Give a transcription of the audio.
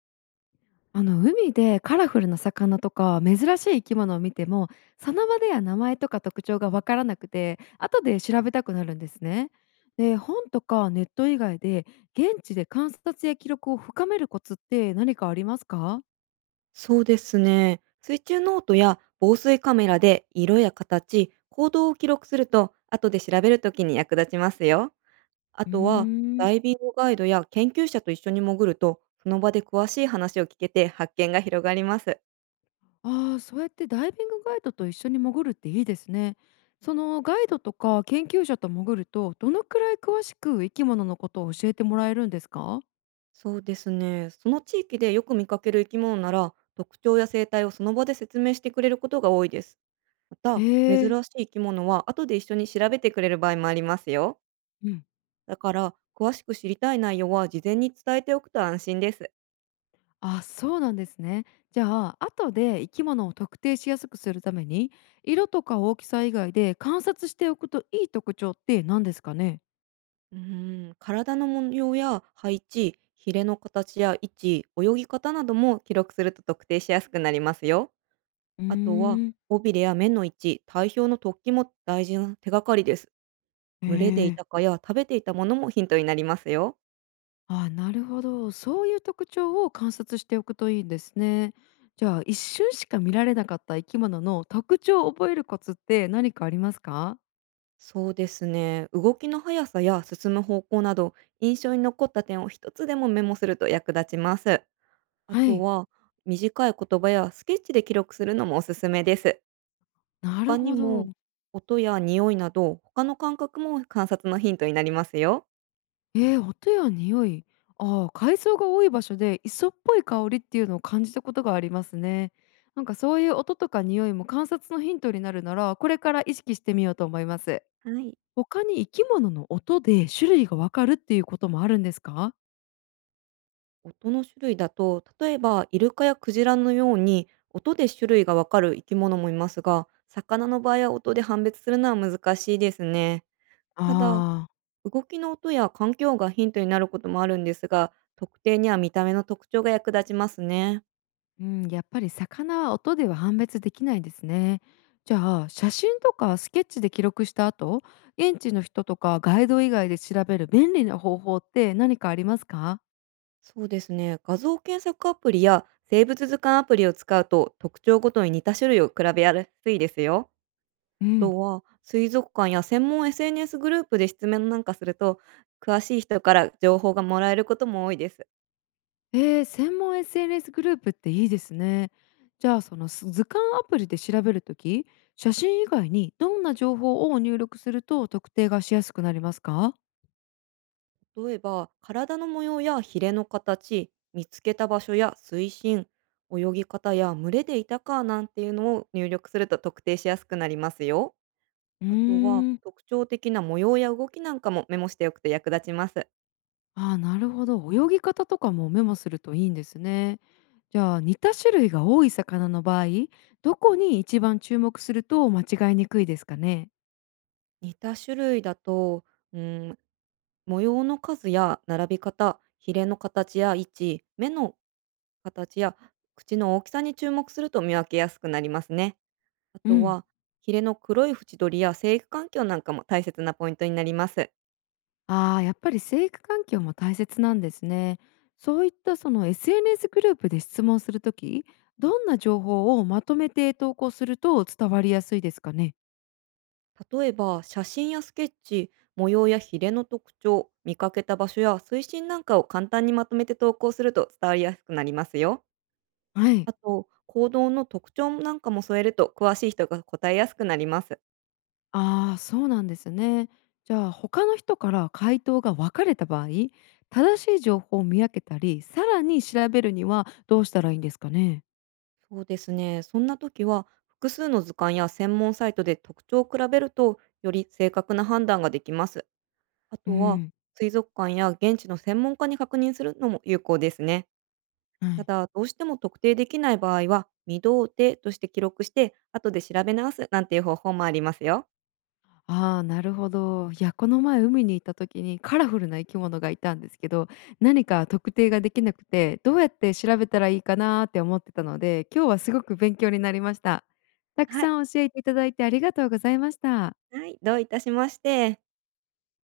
あの海でカラフルな魚とか珍しい生き物を見てもその場では名前とか特徴がわからなくて後で調べたくなるんですね。で本とかネット以外で現地で観察や記録を深めるコツって何かありますか？そうですね。水中ノートや防水カメラで色や形、行動を記録すると、後で調べるときに役立ちますよ。あうーとは、んダイビングガイドや研究者と一緒に潜ると、その場で詳しい話を聞けて発見が広がります。あそうやってダイビングガイドと一緒に潜るっていいですね。そのガイドとか研究者と潜るとどのくらい詳しく生き物のことを教えてもらえるんですか？そうですね。その地域でよく見かける生き物なら、特徴や生態をその場で説明してくれることが多いです。まへた、珍えしいー。生き物は後で一緒に調べてくれる場合もありますよ。うん。だから、詳しく知りたい内容は事前に伝えておくと安心です。あ、そうなんですね。じゃあ後で生き物を特定しやすくするために色とか大きさ以外で観察しておくといい特徴って何ですかね？うーん、体の模様や配置、ヒレの形や位置、泳ぎ方なども記録すると特定しやすくなりますよ。うーあとは、ん。尾びれや目の位置、体表の突起も大事な手がかりです。え群れでいえ。たかや食べていたものもヒントになりますよ。あ、なるほど、そういう特徴を観察しておくといいんですね。じゃあ一瞬しか見られなかった生き物の特徴を覚えるコツって何かありますか？そうですね。動きの速さや進む方向など、印象に残った点を一つでもメモすると役立ちます。あはとい。は、短い言葉やスケッチで記録するのもおすすめです。な他るにほど。も、音や匂いなど、他の感覚も観察のヒントになりますよ。ええ、音や匂い。ああ、海藻が多い場所で磯っぽい香りっていうのを感じたことがありますね。なんかそういう音とか匂いも観察のヒントになるなら、これから意識してみようと思います。はい。他に生き物の音で種類がわかるっていうこともあるんですか？音の種類だと、例えばイルカやクジラのように、音で種類がわかる生き物もいますが、魚の場合は音で判別するのは難しいですね。ただ、ああ、動きの音や環境がヒントになることもあるんですが、特定には見た目の特徴が役立ちますね。うん、やっぱり魚は音では判別できないですね。じゃあ写真とかスケッチで記録した後、現地の人とかガイド以外で調べる便利な方法って何かありますか？そうですね。画像検索アプリや生物図鑑アプリを使うと特徴ごとに似た種類を比べやすいですよ。うあん。とは水族館や専門 SNS グループで質問なんかすると詳しい人から情報がもらえることも多いです。ええ、専門 SNS グループっていいですね。じゃあその図鑑アプリで調べるとき、写真以外にどんな情報を入力すると特定がしやすくなりますか？例えば体の模様やヒレの形、見つけた場所や水深、泳ぎ方や群れでいたかなんていうのを入力すると特定しやすくなりますよ。うーあとはん、特徴的な模様や動きなんかもメモしておくと役立ちます。ああ、なるほど。泳ぎ方とかもメモするといいんですね。じゃあ似た種類が多い魚の場合、どこに一番注目すると間違いにくいですかね？似た種類だと、うん、模様の数や並び方、ヒレの形や位置、目の形や口の大きさに注目すると見分けやすくなりますね。あうとん。は、ヒレの黒い縁取りや生育環境なんかも大切なポイントになります。ああ、やっぱり生育環境も大切なんですね。そういったその SNS グループで質問するとき、どんな情報をまとめて投稿すると伝わりやすいですかね。例えば、写真やスケッチ、模様やヒレの特徴、見かけた場所や水深なんかを簡単にまとめて投稿すると伝わりやすくなりますよ。はい。あと、行動の特徴なんかも添えると詳しい人が答えやすくなります。ああ、そうなんですね。じゃあ他の人から回答が分かれた場合、正しい情報を見分けたり、さらに調べるにはどうしたらいいんですかね。そうですね。そんな時は、複数の図鑑や専門サイトで特徴を比べると、より正確な判断ができます。あうとは、ん。水族館や現地の専門家に確認するのも有効ですね。はたい。だ、どうしても特定できない場合は、未同定として記録して、後で調べ直すなんていう方法もありますよ。ああ、なるほど。いや、この前海に行った時にカラフルな生き物がいたんですけど、何か特定ができなくて、どうやって調べたらいいかなーって思ってたので、今日はすごく勉強になりました。たくはい。さん教えていただいてありがとうございました。はい、どういたしまして。